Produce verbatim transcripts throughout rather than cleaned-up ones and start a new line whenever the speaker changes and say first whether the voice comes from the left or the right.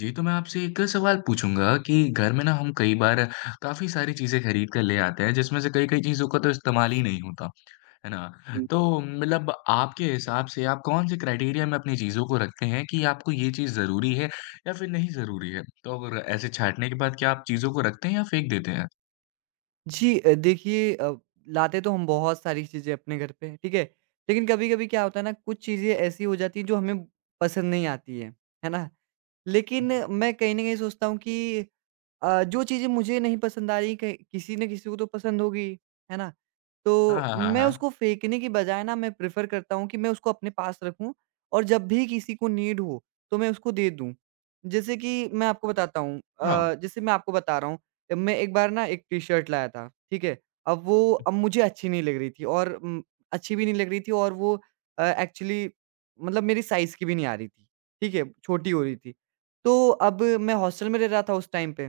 left: जी, तो मैं आपसे एक सवाल पूछूँगा कि घर में ना हम कई बार काफ़ी सारी चीज़ें खरीद कर ले आते हैं, जिसमें से कई-कई चीज़ों का तो इस्तेमाल ही नहीं होता, है ना?
right: हुँ।
left: तो मतलब आपके हिसाब से आप कौन-से क्राइटेरिया में अपनी चीज़ों को रखते हैं कि आपको ये चीज़ ज़रूरी है या फिर नहीं ज़रूरी है? तो अगर ऐसे छाँटने के बाद क्या आप चीज़ों को रखते हैं या फेंक देते हैं?
right: जी। अ, देखिए अ, लाते तो हम बहुत सारी चीज़ें अपने घर पे, ठीक है? लेकिन कभी-कभी क्या होता है ना, कुछ चीज़ें ऐसी हो जाती हैं जो हमें पसंद नहीं आती हैं, है ना? लेकिन मैं कहीं न कहीं सोचता हूँ कि अ, जो चीज़ें मुझे नहीं पसंद आ रही कहीं किसी न किसी को तो पसंद होगी, है ना?
left: हाँ,
right: तो
left: हाँ, हाँ,
right: मैं
left: हाँ।
right: उसको फेंकने की बजाय ना मैं प्रेफ़र करता हूँ कि मैं उसको अपने पास रखूँ और जब भी किसी को नीड हो, तो मैं उसको दे दूँ। जैसे कि मैं आपको बताता हूँ
left: हाँ।
right: अ, जैसे मैं आपको बता रहा हूँ, मैं एक बार ना एक टी-शर्ट लाया था, ठीक है? अब वो अब मुझे अच्छी नहीं लग रही थी और उम, अच्छी भी नहीं लग रही थी और वो अ, एक्चुअली मतलब मेरी साइज़ की भी नहीं आ रही थी, ठीक है? छोटी हो रही थी। तो अब मैं हॉस्टल में रह रहा था उस टाइम पे,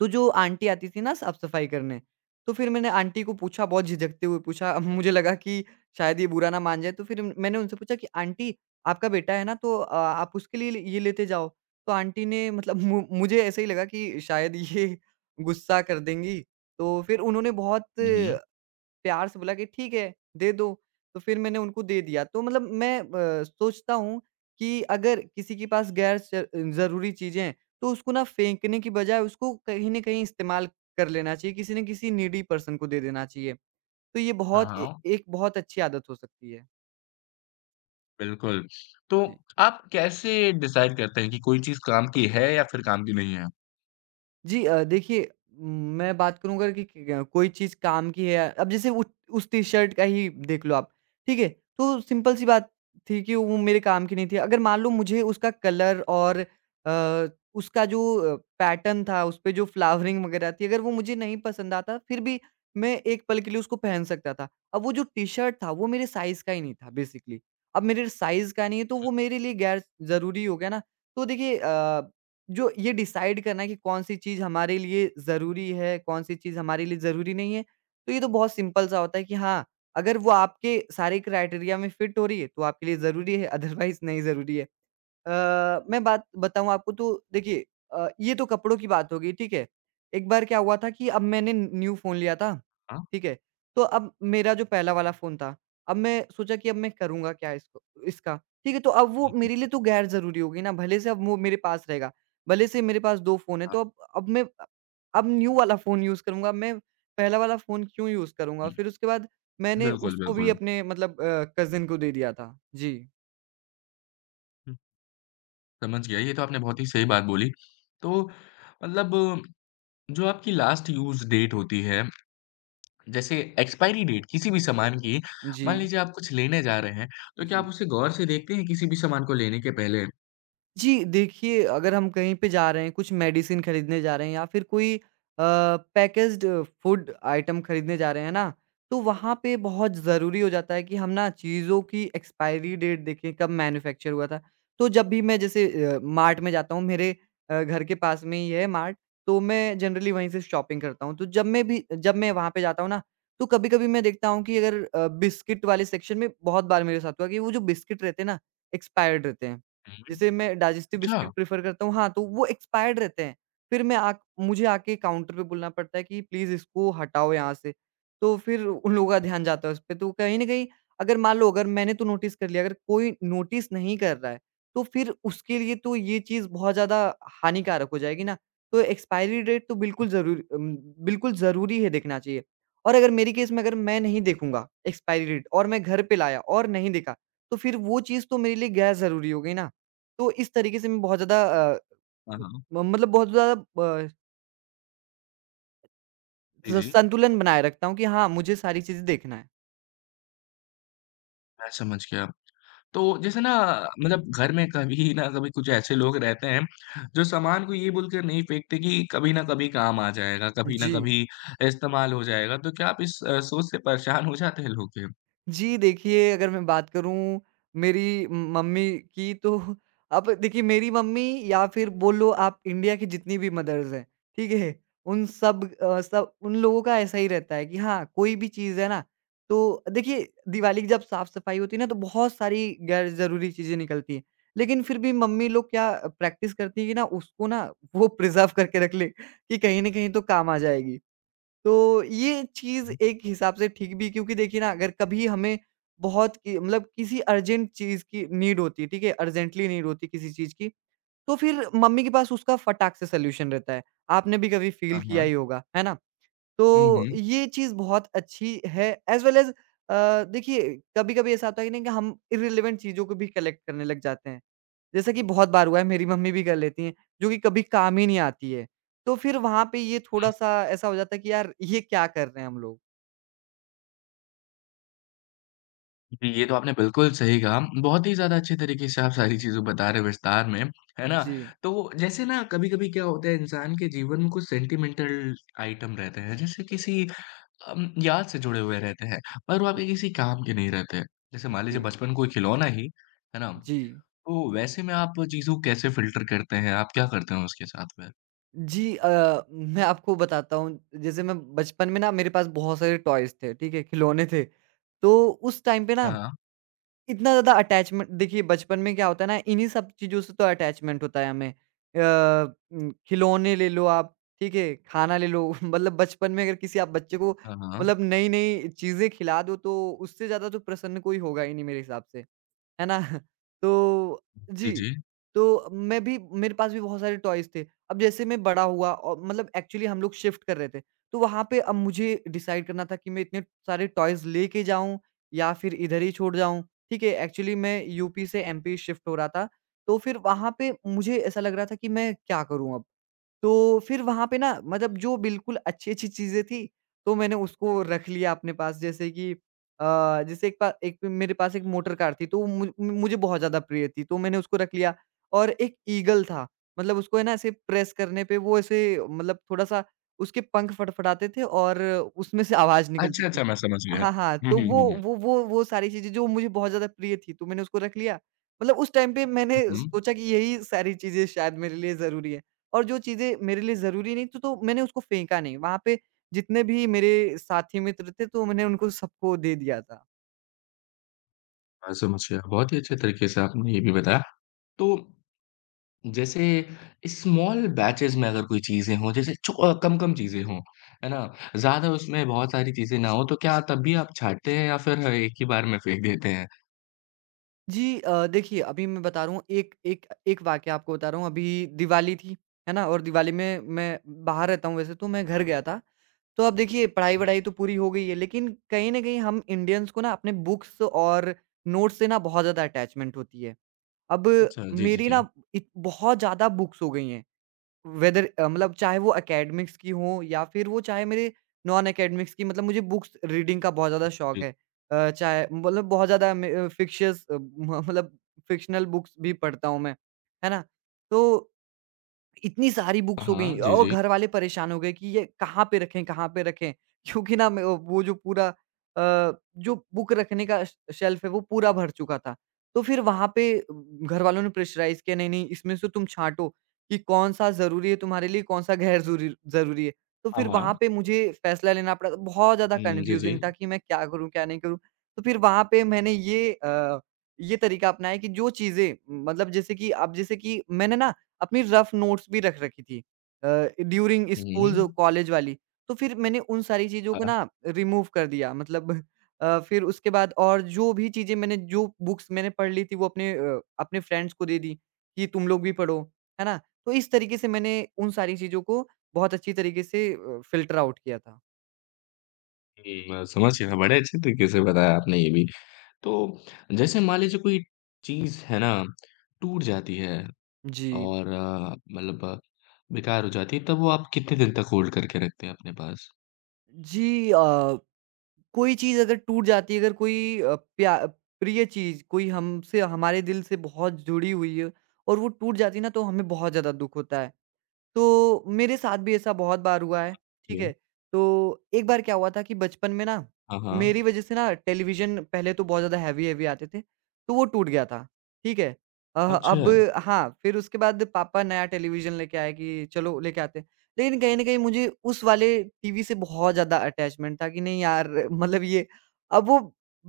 right: तो जो आंटी आती थी ना साफ-सफाई करने, तो फिर मैंने आंटी को पूछा बहुत झिझकते हुए पूछा अब मुझे लगा कि शायद ये बुरा ना मान जाए तो फिर मैंने उनसे पूछा कि आंटी आपका बेटा है ना तो अ, आप उसके लिए ये लेते जाओ। तो आंटी ने मतलब मु मुझे ऐसे ही लगा कि शायद ये गुस्सा कर देंगी, तो फिर उन्होंने बहुत
left: हुँ, हुँ।
right: प्यार से बोला कि ठीक है, दे दो। तो फिर मैंने उनको दे दिया। तो मतलब मैं अ, सोचता हूँ कि अगर किसी के पास गैर ज ज़रूरी चीज़ें हैं, तो उसको ना फेंकने की बजाय उसको कहीं न कहीं इस्तेमाल कर लेना चाहिए, किसी न किसी नीडी पर्सन को दे देना चाहिए। तो ये
left: हाँ,
right: बहुत ए
left: हाँ,
right: एक बहुत अच्छी आदत हो सकती है।
left: बिल्कुल। तो
right: जी।
left: आप कैसे डिसाइड करते हैं कि कोई चीज़ काम की है या फिर काम की नहीं है?
right: जी। अ, देखिए मैं बात करूँ अगर कि कि अ, कोई चीज़ काम की है अब जैसे उस उस टी-शर्ट का ही देख लो आप, ठीक है? तो सिंपल सी बात थी कि वो मेरे काम की नहीं थी। अगर मान लो मुझे उसका कलर और अ, उसका जो अ, पैटर्न था उसपे जो फ्लावरिंग वगैरह थी अगर वो मुझे नहीं पसंद आता फिर भी मैं एक पल के लिए उसको पहन सकता था। अब वो जो टी-शर्ट था वो मेरे साइज़ का ही नहीं था बेसिकली। अब मेरे साइज़ का नहीं है तो वो मेरे लिए गैर ज़रूरी हो गया ना। तो देखिए अ, जो ये डिसाइड करना है कि कौन-सी चीज़ हमारे लिए ज़रूरी है, कौन-सी चीज़ हमारे लिए ज़रूरी नहीं है, तो ये तो बहुत सिंपल सा होता है कि हाँ, अगर वो आपके सारे क्राइटेरिया में फिट हो रही है, तो आपके लिए ज़रूरी है, अदरवाइज़ नहीं ज़रूरी है। अ, मैं बात बताऊँ आपको तो देखिए अ, ये तो कपड़ों की बात हो गई, ठीक है? एक बार क्या हुआ था कि अब मैंने न न्यू फ़ोन लिया था,
left: हाँ।
right: ठीक है? तो अब मेरा जो पहला वाला फ़ोन था, अब मैं सोचा कि अब मैं करूँगा क्या इसको इसका, ठीक है? तो अब वो
left: हुँ, हुँ।
right: मेरे लिए तो गैर ज़रूरी हो गई ना, भले से अब वो मेरे पास रहेगा, भले से मेरे पास दो फ़ोन हैं,
left: हाँ।
right: तो अब अब मैं अब न्यू वाला फ़ोन यूज़ करूँगा, मैं पहला वाला फ़ोन क्यों यूज़ करूँगा?
left: हुँ।
right: फिर उसके बाद मैंने
left: बिल्कुल,
right: उसको भी
left: बिल्कुल।
right: अपने मतलब अ, कज़िन को दे दिया था। जी,
left: हुँ, समझ गया, ये तो आपने बहुत ही सही बात बोली। तो मतलब जो आपकी लास्ट यूज़ डेट होती है, जैसे एक्सपायरी डेट किसी भी सामान की, मान
right: जी,
left: लीजिए आप कुछ लेने जा रहे हैं, तो क्या
right: जी।
left: आप उसे गौर से देखते हैं किसी भी सामान को लेने के पहले?
right: जी, देखिए अगर हम कहीं पे जा रहे हैं, कुछ मेडिसिन खरीदने जा रहे हैं या फिर कोई अ, पैकेज्ड फूड आइटम खरीदने जा रहे हैं ना, तो वहाँ पे बहुत ज़रूरी हो जाता है कि हम ना चीज़ों की एक्सपायरी डेट देखें कब मैन्युफैक्चर हुआ था। तो जब भी मैं जैसे अ, मार्ट में जाता हूँ मेरे अ, घर के पास में ही है मार्ट, तो मैं जनरली वहीं से शॉपिंग करता हूँ। तो जब मैं भी जब मैं वहाँ पे जाता हूँ ना, तो कभी-कभी मैं देखता हूँ कि अगर अ, बिस्किट वाले सेक्शन में बहुत बार मेरे साथ हुआ कि वो जो बिस्किट रहते हैं ना, एक्सपायर्ड रहते हैं।
left: हुँ,
right: जैसे मैं डाइजेस्टिव
left: अच्छा।
right: बिस्किट प्रेफ़र करता हूँ हाँ, तो वो एक्सपायर्ड रहते हैं। फिर मैं आक मुझे आके काउंटर पे बोलना पड़ता है कि प्लीज़ इसको हटाओ यहाँ से। तो फिर उन लोगों का ध्यान जाता है उस पे। तो कहीं न कहीं अगर मान लो अगर मैंने तो नोटिस कर लिया, अगर कोई नोटिस नहीं कर रहा है, तो फिर उसके लिए तो ये चीज़ बहुत ज़्यादा हानिकारक हो जाएगी ना। तो एक्सपायरी डेट तो बिल्कुल ज़रूर उम, बिल्कुल ज़रूरी है देखना चाहिए। और अगर मेरी केस में अगर मैं नहीं देखूँगा एक्सपायरी डेट और मैं घर पे लाया और नहीं देखा, तो फिर वो चीज़ तो मेरे लिए गैर-ज़रूरी हो गई ना। तो इस तरीके से मैं बहुत ज़्यादा अ,
left: हाँ, हाँ।
right: ब म मतलब बहुत ज़्यादा ब
left: जी,
right: स
left: जी,
right: संतुलन बनाए रखता हूँ कि हाँ, मुझे सारी चीज़ें देखना है।
left: मैं समझ गया। तो जैसे ना मतलब घर में कभी ना कभी कुछ ऐसे लोग रहते हैं, जो सामान को ये बोलकर नहीं फेंकते कि कभी ना कभी काम आ जाएगा, कभी ना
right: जी।
left: कभी इस्तेमाल हो जाएगा, तो क्या आप इस अ, सोच से परेशान हो जाते हैं लोग?
right: जी, देखिए अगर मैं बात करूँ मेरी म- मम्मी की तो अब देखिए मेरी मम्मी या फिर बोलो आप इंडिया की जितनी भी मदर्स हैं, ठीक है? उन सब अ, सब उन लोगों का ऐसा ही रहता है कि हाँ, कोई भी चीज़ है ना तो देखिए दिवाली की जब साफ-सफाई होती है ना तो बहुत सारी गैर ज़रूरी चीज़ें निकलती हैं। लेकिन फिर भी मम्मी लोग क्या प्रैक्टिस करती है कि ना उसको ना वो प्रिज़र्व करके रख ले कि कहीं न कहीं तो काम आ जाएगी। तो ये चीज़ एक हिसाब से ठीक भी क्योंकि देखिए ना अगर कभी हमें बहुत कि मतलब किसी अर्जेंट चीज़ की नीड होती है, ठीक है? अर्जेंटली नीड होती है किसी चीज़ की, तो फिर मम्मी के पास उसका फटाक से सॉल्यूशन रहता है। आपने भी कभी फ़ील
left: हाँ,
right: किया
left: हाँ।
right: ही होगा, है ना?
left: हुँ,
right: तो
left: हुँ,
right: ये चीज़ बहुत अच्छी है एज़ वेल एज़ अ, देखिए कभी-कभी ऐसा होता है ना कि हम इर्रिलेवेंट चीज़ों को भी कलेक्ट करने लग जाते हैं। जैसे कि बहुत बार हुआ है, मेरी मम्मी भी कर लेती हैं, जो कि कभी काम ही नहीं आती है। तो फिर वहाँ पे ये
left: हुँ।
right: थोड़ा-सा ऐसा हो जाता है कि यार ये क्या कर रहे हैं हम लोग?
left: जी, ये तो आपने बिल्कुल सही कहा। बहुत ही ज़्यादा अच्छे तरीके से आप सारी चीज़ें बता रहे हैं विस्तार में, है ना?
right: जी।
left: तो जैसे ना कभी-कभी क्या होता है इंसान के जीवन में कुछ सेंटिमेंटल आइटम रहते हैं, जैसे किसी अम, याद से जुड़े हुए रहते हैं पर वो
right: अ,
left: आपके किसी काम के नहीं रहते हैं। जैसे मान लीजिए
right: जी,
left: बचपन कोई खिलौना ही, है ना?
right: जी।
left: तो वैसे में आप चीज़ों को कैसे फ़िल्टर करते हैं? आप क्या करते हैं उसके साथ में?
right: जी। अ, मैं आपको बताता हूँ, जैसे मैं बचपन में ना मेरे पास बहुत सारे टॉयज़ थे, ठीक है? खिलौने थे। तो उस टाइम पे ना
left: हाँ, हाँ।
right: इतना ज़्यादा अटैचमेंट देखिए बचपन में क्या होता है ना इन्हीं सब चीज़ों से तो अटैचमेंट होता है हमें। अ, उम, खिलौने ले लो आप, ठीक है? खाना ले लो मतलब बचपन में अगर किसी आप बच्चे को
left: हाँ, हाँ।
right: मतलब नई-नई चीज़ें खिला दो तो उससे ज़्यादा तो प्रसन्न कोई होगा ही नहीं मेरे हिसाब से। है ना? तो
left: जी,
right: जी।
left: जी।
right: तो मैं भी मेरे पास भी बहुत सारे टॉयज़ थे। अब जैसे मैं बड़ा हुआ औ मतलब एक्चुअली हम लोग शिफ्ट कर रहे थे, तो वहाँ पे अब मुझे डिसाइड करना था कि मैं इतने सारे टॉयज़ लेके जाऊँ या फिर इधर ही छोड़ जाऊँ, ठीक है? एक्चुअली मैं यू पी से एम पी शिफ्ट हो रहा था, तो फिर वहाँ पे मुझे ऐसा लग रहा था कि मैं क्या करूँ अब? तो फिर वहाँ पे ना मतलब जो बिल्कुल अच्छी-अच्छी चीज़ें थी, तो मैंने उसको रख लिया अपने पास जैसे कि अ, जैसे एक पा एक मेरे पास एक मोटर कार थी, तो मु मुझे बहुत ज़्यादा प्रिय थी, तो मैंने उसको रख लिया और एक ईगल था, मतलब उसको है ना ऐसे प्रेस करने पे वो ऐसे मतलब थोड़ा-सा उसके पंख फड़फड़ाते थे और उसमें से आवाज़ निकलती
left: अच्छा,
right: थी।
left: अच्छा मैं समझ गया।
right: हाँ, हाँ,
left: हुँ,
right: तो
left: हुँ,
right: वो
left: हुँ, हुँ।
right: वो वो वो सारी चीज़ें जो मुझे बहुत ज़्यादा प्रिय थी, तो मैंने उसको रख लिया। मतलब उस टाइम पे मैंने
left: हुँ, हुँ।
right: सोचा कि यही सारी चीज़ें शायद मेरे लिए ज़रूरी है। और जो चीज़ें मेरे लिए ज़रूरी नहीं थी तो मैंने उसको फेंका नहीं। वहाँ पे जितने भी मेरे साथी मित्र थे तो मैंने उनको सबको दे दिया था।
left: मैं समझ गया। बहुत ही अच्छे तरीके से आपने ये भी बताया। तो जैसे स्मॉल बैचेज़ में अगर कोई चीज़ें हों, जैसे छो अ, कम-कम चीज़ें हों, है ना? ज़्यादा उसमें बहुत सारी चीज़ें ना हों, तो क्या तब भी आप छाँटते हैं या फिर एक ही बार में फेंक देते हैं?
right: जी। अ, देखिए अभी मैं बता रहा हूँ एक एक एक वाक़या आपको बता रहा हूँ अभी दिवाली थी, है ना? और दिवाली में मैं बाहर रहता हूँ वैसे तो मैं घर गया था। तो अब देखिए पढ़ाई-वढ़ाई तो पूरी हो गई है लेकिन कहीं न कहीं हम इंडियंस को ना अपने बुक्स और नोट्स से ना बहुत ज़्यादा अटैचमेंट होती है। अब
left: अच्छा, जी, जी,
right: मेरी
left: जी।
right: ना इत बहुत ज़्यादा बुक्स हो गई हैं। वेदर अ, मतलब चाहे वो एकेडमिक्स की हों या फिर वो चाहे मेरे नॉन एकेडमिक्स की मतलब मुझे बुक्स रीडिंग का बहुत ज़्यादा शौक
left: जी।
right: है। अ, चाहे मतलब बहुत ज़्यादा मे अ, फ़िक्शियस अ, म मतलब फ़िक्शनल बुक्स भी पढ़ता हूँ मैं, है ना? तो इतनी सारी बुक्स हो गई
left: हाँ, जी,
right: और
left: जी।
right: घर वाले परेशान हो गए कि ये कहाँ पे रखें, कहाँ पे रखें? क्योंकि ना मैं वो जो पूरा अ, जो बुक रखने का श शेल्फ है वो पूरा भर चुका था। तो फिर वहाँ पे घर वालों ने प्रेशराइज़ किया नहीं-नहीं इसमें से तुम छाँटो कि कौन-सा ज़रूरी है तुम्हारे लिए, कौन-सा गैर ज़रूरी ज़रूरी है। तो
left: हाँ,
right: फिर वहाँ
left: हाँ।
right: पे मुझे फैसला लेना पड़ा। तो बहुत ज़्यादा
left: हुँ, जी, जी।
right: कन्फ्यूज़िंग था कि मैं क्या करूँ, क्या नहीं करूँ? तो फिर वहाँ पे मैंने ये अ, ये तरीका अपनाया कि जो चीज़ें मतलब जैसे कि अब जैसे कि मैंने ना अपनी रफ़ नोट्स भी रख रखी थी अ, ड्यूरिंग
left: हुँ।
right: स्कूल कॉलेज वाली। तो फिर मैंने उन सारी चीज़ों को
left: हाँ,
right: ना रिमूव कर दिया मतलब अ, फिर उसके बाद और जो भी चीज़ें मैंने जो बुक्स मैंने पढ़ ली थी वो अपने अ, अपने फ्रेंड्स को दे दी कि तुम लोग भी पढ़ो, है ना? तो इस तरीके से मैंने उन सारी चीज़ों को बहुत अच्छी तरीके से अ, फ़िल्टर आउट किया था।
left: हुँ, मैं समझ गया। बड़े अच्छे तरीके से बताया आपने ये भी। तो जैसे मान लीजिए कोई चीज़ है ना, टूट जाती है
right: जी।
left: और अ, मतलब अ, बेकार हो जाती है, तब वो आप कितने दिन तक होल्ड करके रखते हैं अपने पास?
right: जी अ, कोई चीज़ अगर टूट जाती है, अगर कोई अ, प्या प्रिय चीज़, कोई हमसे हमारे दिल से बहुत जुड़ी हुई है और वो टूट जाती है ना, तो हमें बहुत ज़्यादा दुःख होता है। तो मेरे साथ भी ऐसा बहुत बार हुआ है, ठीक है?
left: ये
right: तो एक बार क्या हुआ था कि बचपन में ना,
left: हाँ, हाँ।
right: मेरी वज़ह से ना टेलीविज़न पहले तो बहुत ज़्यादा हैवी-हैवी आते थे, तो वो टूट गया था, ठीक है? अ,
left: अच्छा।
right: अब हाँ, फिर उसके बाद पापा नया टेलीविज़न लेके आए कि चलो लेके आते हैं। लेकिन कहीं न कहीं मुझे उस वाले टीवी से बहुत ज़्यादा अटैचमेंट था कि नहीं यार मतलब ये अब वो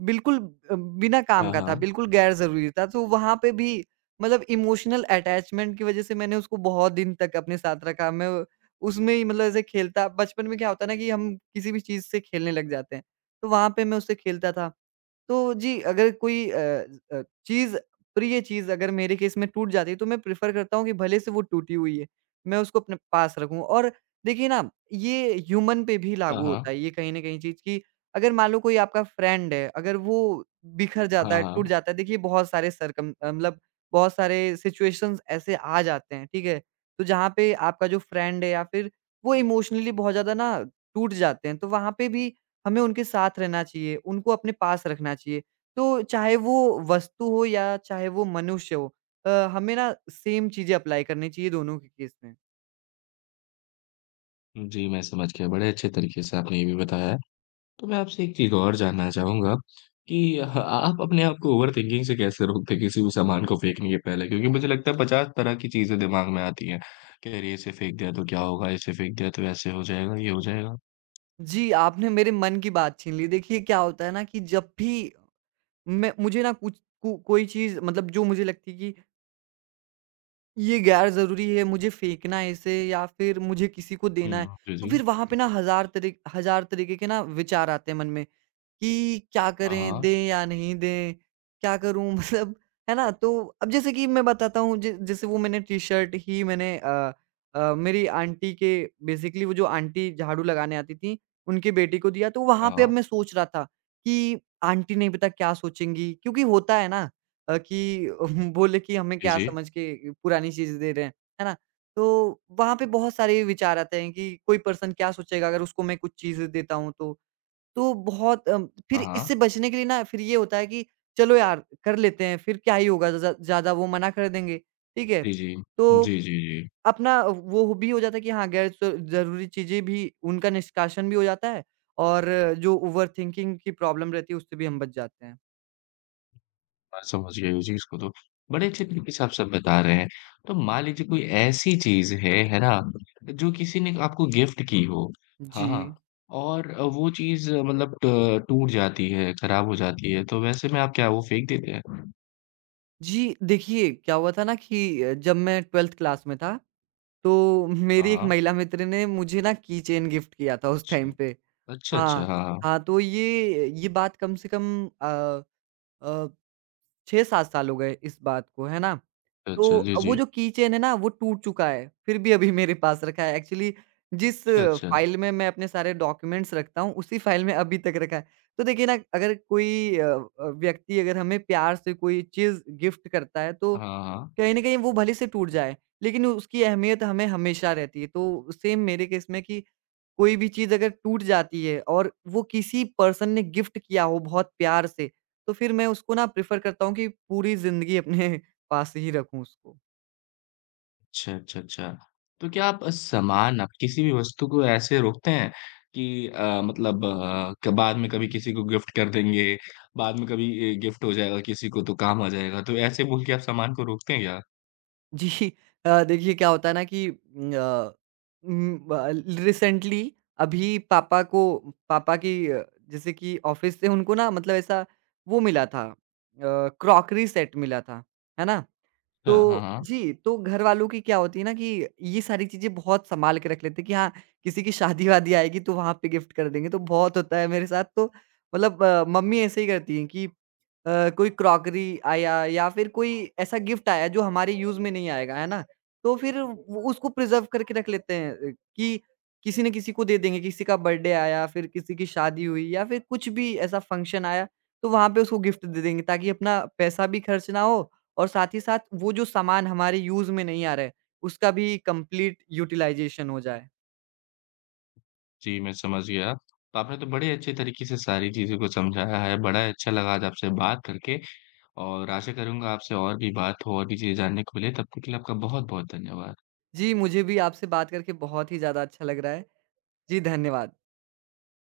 right: बिल्कुल अ, बिना काम
left: हाँ,
right: का था,
left: हाँ।
right: बिल्कुल गैर ज़रूरी था, तो वहाँ पे भी मतलब इमोशनल अटैचमेंट की वज़ह से मैंने उसको बहुत दिन तक अपने साथ रखा। मैं वो- उसमें ही मतलब ऐसे खेलता बचपन में क्या होता है ना कि हम किसी भी चीज़ से खेलने लग जाते हैं, तो वहाँ पे मैं उससे खेलता था। तो जी, अगर कोई अ अ, चीज़ प्रिय चीज़ अगर मेरे केस में टूट जाती है, तो मैं प्रेफ़र करता हूँ कि भले से वो टूटी हुई है, मैं उसको अपने पास रखूँ। और देखिए ना, ये ह्यूमन पे भी हुँ।
left: हाँ,
right: लागू होता
left: हाँ।
right: है, ये कहीं न कहीं चीज़ कि अगर मान लो कोई आपका फ्रेंड है, अगर वो बिखर जाता
left: हाँ,
right: है, टूट
left: हाँ।
right: जाता है, देखिए बहुत सारे सरकम अ, मतलब बहुत सारे सिचुएशंस ऐसे आ जाते हैं, ठीक है? तो जहाँ पे आपका जो फ्रेंड है या फिर वो इमोशनली बहुत ज़्यादा ना टूट जाते हैं, तो वहाँ पे भी हमें उनके साथ रहना चाहिए, उनको अपने पास रखना चाहिए। तो चाहे वो वस्तु हो या चाहे वो मनुष्य हो अ, हमें ना सेम चीज़ें अप्लाई करनी चाहिए दोनों के केस में।
left: जी, मैं समझ गया। बड़े अच्छे तरीके से आपने ये भी बताया है। तो मैं आपसे एक चीज़ और जानना चाहूँगा कि ह आप अपने आप को ओवर थिंकिंग से कैसे रोकते हैं किसी भी सामान को फेंकने के पहले? क्योंकि मुझे लगता है पचास तरह की चीज़ें दिमाग में आती हैं कि अरे! इसे फेंक दिया तो क्या होगा? इसे फेंक दिया तो ऐसे हो जाएगा, ये हो जाएगा।
right: जी, आपने मेरे मन की बात छीन ली। देखिए क्या होता है ना कि जब भी मैं मुझे ना कुछ को कोई चीज़ मतलब जो मुझे लगती है कि ये गैर ज़रूरी है, मुझे फेंकना है इसे या फिर मुझे किसी को देना है,
left: हुँ, जी,
right: तो
left: जी।
right: फिर वहाँ पे ना हज़ार तरी हज़ार तरीके के ना विचार आते हैं मन में कि क्या
left: हाँ,
right: करें,
left: हाँ।
right: दें या नहीं दें? क्या करूँ? मतलब है ना? तो अब जैसे कि मैं बताता हूँ ज जैसे वो मैंने टी-शर्ट ही मैंने अ अ, मेरी आंटी के बेसिकली वो जो आंटी झाड़ू लगाने आती थीं, उनकी बेटी को दिया, तो हुँ। वहाँ
left: हाँ,
right: पे अब
left: हाँ।
right: मैं सोच रहा था कि आंटी नहीं पता क्या सोचेंगी? क्योंकि होता है ना अ, कि बोले कि हमें
left: जी,
right: क्या
left: जी।
right: समझ के पुरानी चीज़ दे रहे हैं, है ना? तो वहाँ पे बहुत सारे विचार आते हैं कि कोई पर्सन क्या सोचेगा अगर उसको मैं कुछ चीज़ें देता हूँ तो? तो बहुत अ,
left: हाँ,
right: फिर इससे
left: हाँ।
right: बचने के लिए ना फिर ये होता है कि चलो यार कर लेते हैं, फिर क्या ही होगा ज़्यादा ज़्यादा वो मना कर देंगे, ठीक है?
left: जी, जी।
right: तो
left: जी, जी, जी।
right: अपना वो भी हो जाता है कि हाँ, गैर स ज़रूरी चीज़ें भी उनका निष्कासन भी हो जाता है और जो ओवरथिंकिंग की प्रॉब्लम रहती है उससे भी हम बच जाते हैं।
left: मैं समझ गया इस चीज़ को तो। बड़े अच्छे तरीके से आप सब बता रहे हैं। तो मान लीजिए कोई ऐसी चीज़ है, है ना? जो किसी ने आपको गिफ्ट की हो,
right: जी।
left: हाँ, हाँ, और अ, वो चीज़ मतलब ट टूट जाती है, खराब हो जाती है, तो वैसे में आप क्या वो फेंक देते हैं?
right: जी, देखिए क्या हुआ था ना कि अ, जब मैं ट्वेल्थ क्लास में था, तो
left: हाँ,
right: मेरी एक
left: हाँ।
right: महिला मित्र ने मुझे ना की चेन गिफ्ट किया था उस
left: अच्छा।
right: टाइम पे।
left: अच्छा, अच्छा,
right: हाँ,
left: हाँ, हाँ।
right: हाँ, तो ये ये बात कम से कम अ अ, छह सात साल हो गए इस बात को, है ना?
left: अच्छा, अच्छा,
right: तो
left: जी,
right: वो
left: जी।
right: जो कीचेन है ना, वो टूट चुका है, फिर भी अभी मेरे पास रखा है। एक्चुअली जिस
left: अच्छा, अच्छा।
right: फ़ाइल में मैं अपने सारे डॉक्यूमेंट्स रखता हूँ, उसी फ़ाइल में अभी तक रखा है। तो देखिए ना, अगर कोई अ अ, व्यक्ति अगर हमें प्यार से कोई चीज़ गिफ्ट करता है, तो
left: हाँ, हाँ।
right: कहीं न कहीं वो भले से टूट जाए, लेकिन उसकी अहमियत हमें हमेशा रहती है। तो सेम मेरे केस में कि कोई भी चीज़ अगर टूट जाती है और वो किसी पर्सन ने गिफ्ट किया हो बहुत प्यार से, तो फिर मैं उसको ना प्रेफ़र करता हूँ कि पूरी ज़िंदगी अपने पास ही रखूँ उसको।
left: अच्छा, अच्छा, अच्छा। तो क्या आप सामान आप किसी भी वस्तु को ऐसे रोकते हैं कि अ, मतलब अ, क बाद में कभी किसी को गिफ्ट कर देंगे, बाद में कभी ए, गिफ्ट हो जाएगा किसी को तो काम आ जाएगा, तो ऐसे बोल के आप सामान को रोकते हैं क्या?
right: जी अ, देखिए क्या होता है ना कि उम, अ, उम, ब रिसेंटली अभी पापा को पापा की अ, जैसे कि ऑफ़िस से उनको ना मतलब ऐसा वो मिला था अ, क्रॉकरी सेट मिला था, है ना? तो
left: अच्छा, हाँ, हाँ।
right: जी, तो घरवालों की क्या होती है ना कि ये सारी चीज़ें बहुत सँभाल के रख लेते हैं कि हाँ, किसी की शादी-वादी आएगी तो वहाँ पे गिफ्ट कर देंगे, तो बहुत होता है मेरे साथ तो मतलब अ, मम्मी ऐसे ही करती हैं कि अ, कोई क्रॉकरी आया या फिर कोई ऐसा गिफ्ट आया जो हमारे यूज़ में नहीं आएगा, है ना? तो फिर वो उसको प्रिज़र्व करके रख लेते हैं अ, कि किसी न किसी को दे देंगे, किसी का बर्थडे आया, फिर किसी की शादी हुई या फिर कुछ भी ऐसा फंक्शन आया, तो वहाँ पे उसको गिफ्ट दे देंगे ताकि अपना पैसा भी खर्च ना हो और साथ ही साथ वो जो सामान हमारे यूज़ में नहीं आ रहा है, उसका भी कंप्लीट यूटिलाइज़ेशन हो जाए।
left: जी, मैं समझ गया। तो आपने तो बड़े अच्छे तरीके से सारी चीज़ों को समझाया है, बड़ा ही अच्छा लगा आज आपसे बात करके और आशा करूँगा आपसे और भी बात हो और भी चीज़ें जानने को मिले, तब तक के लिए आपका बहुत-बहुत धन्यवाद।
right: जी, मुझे भी आपसे बात करके बहुत ही ज़्यादा अच्छा लग रहा है। जी, धन्यवाद।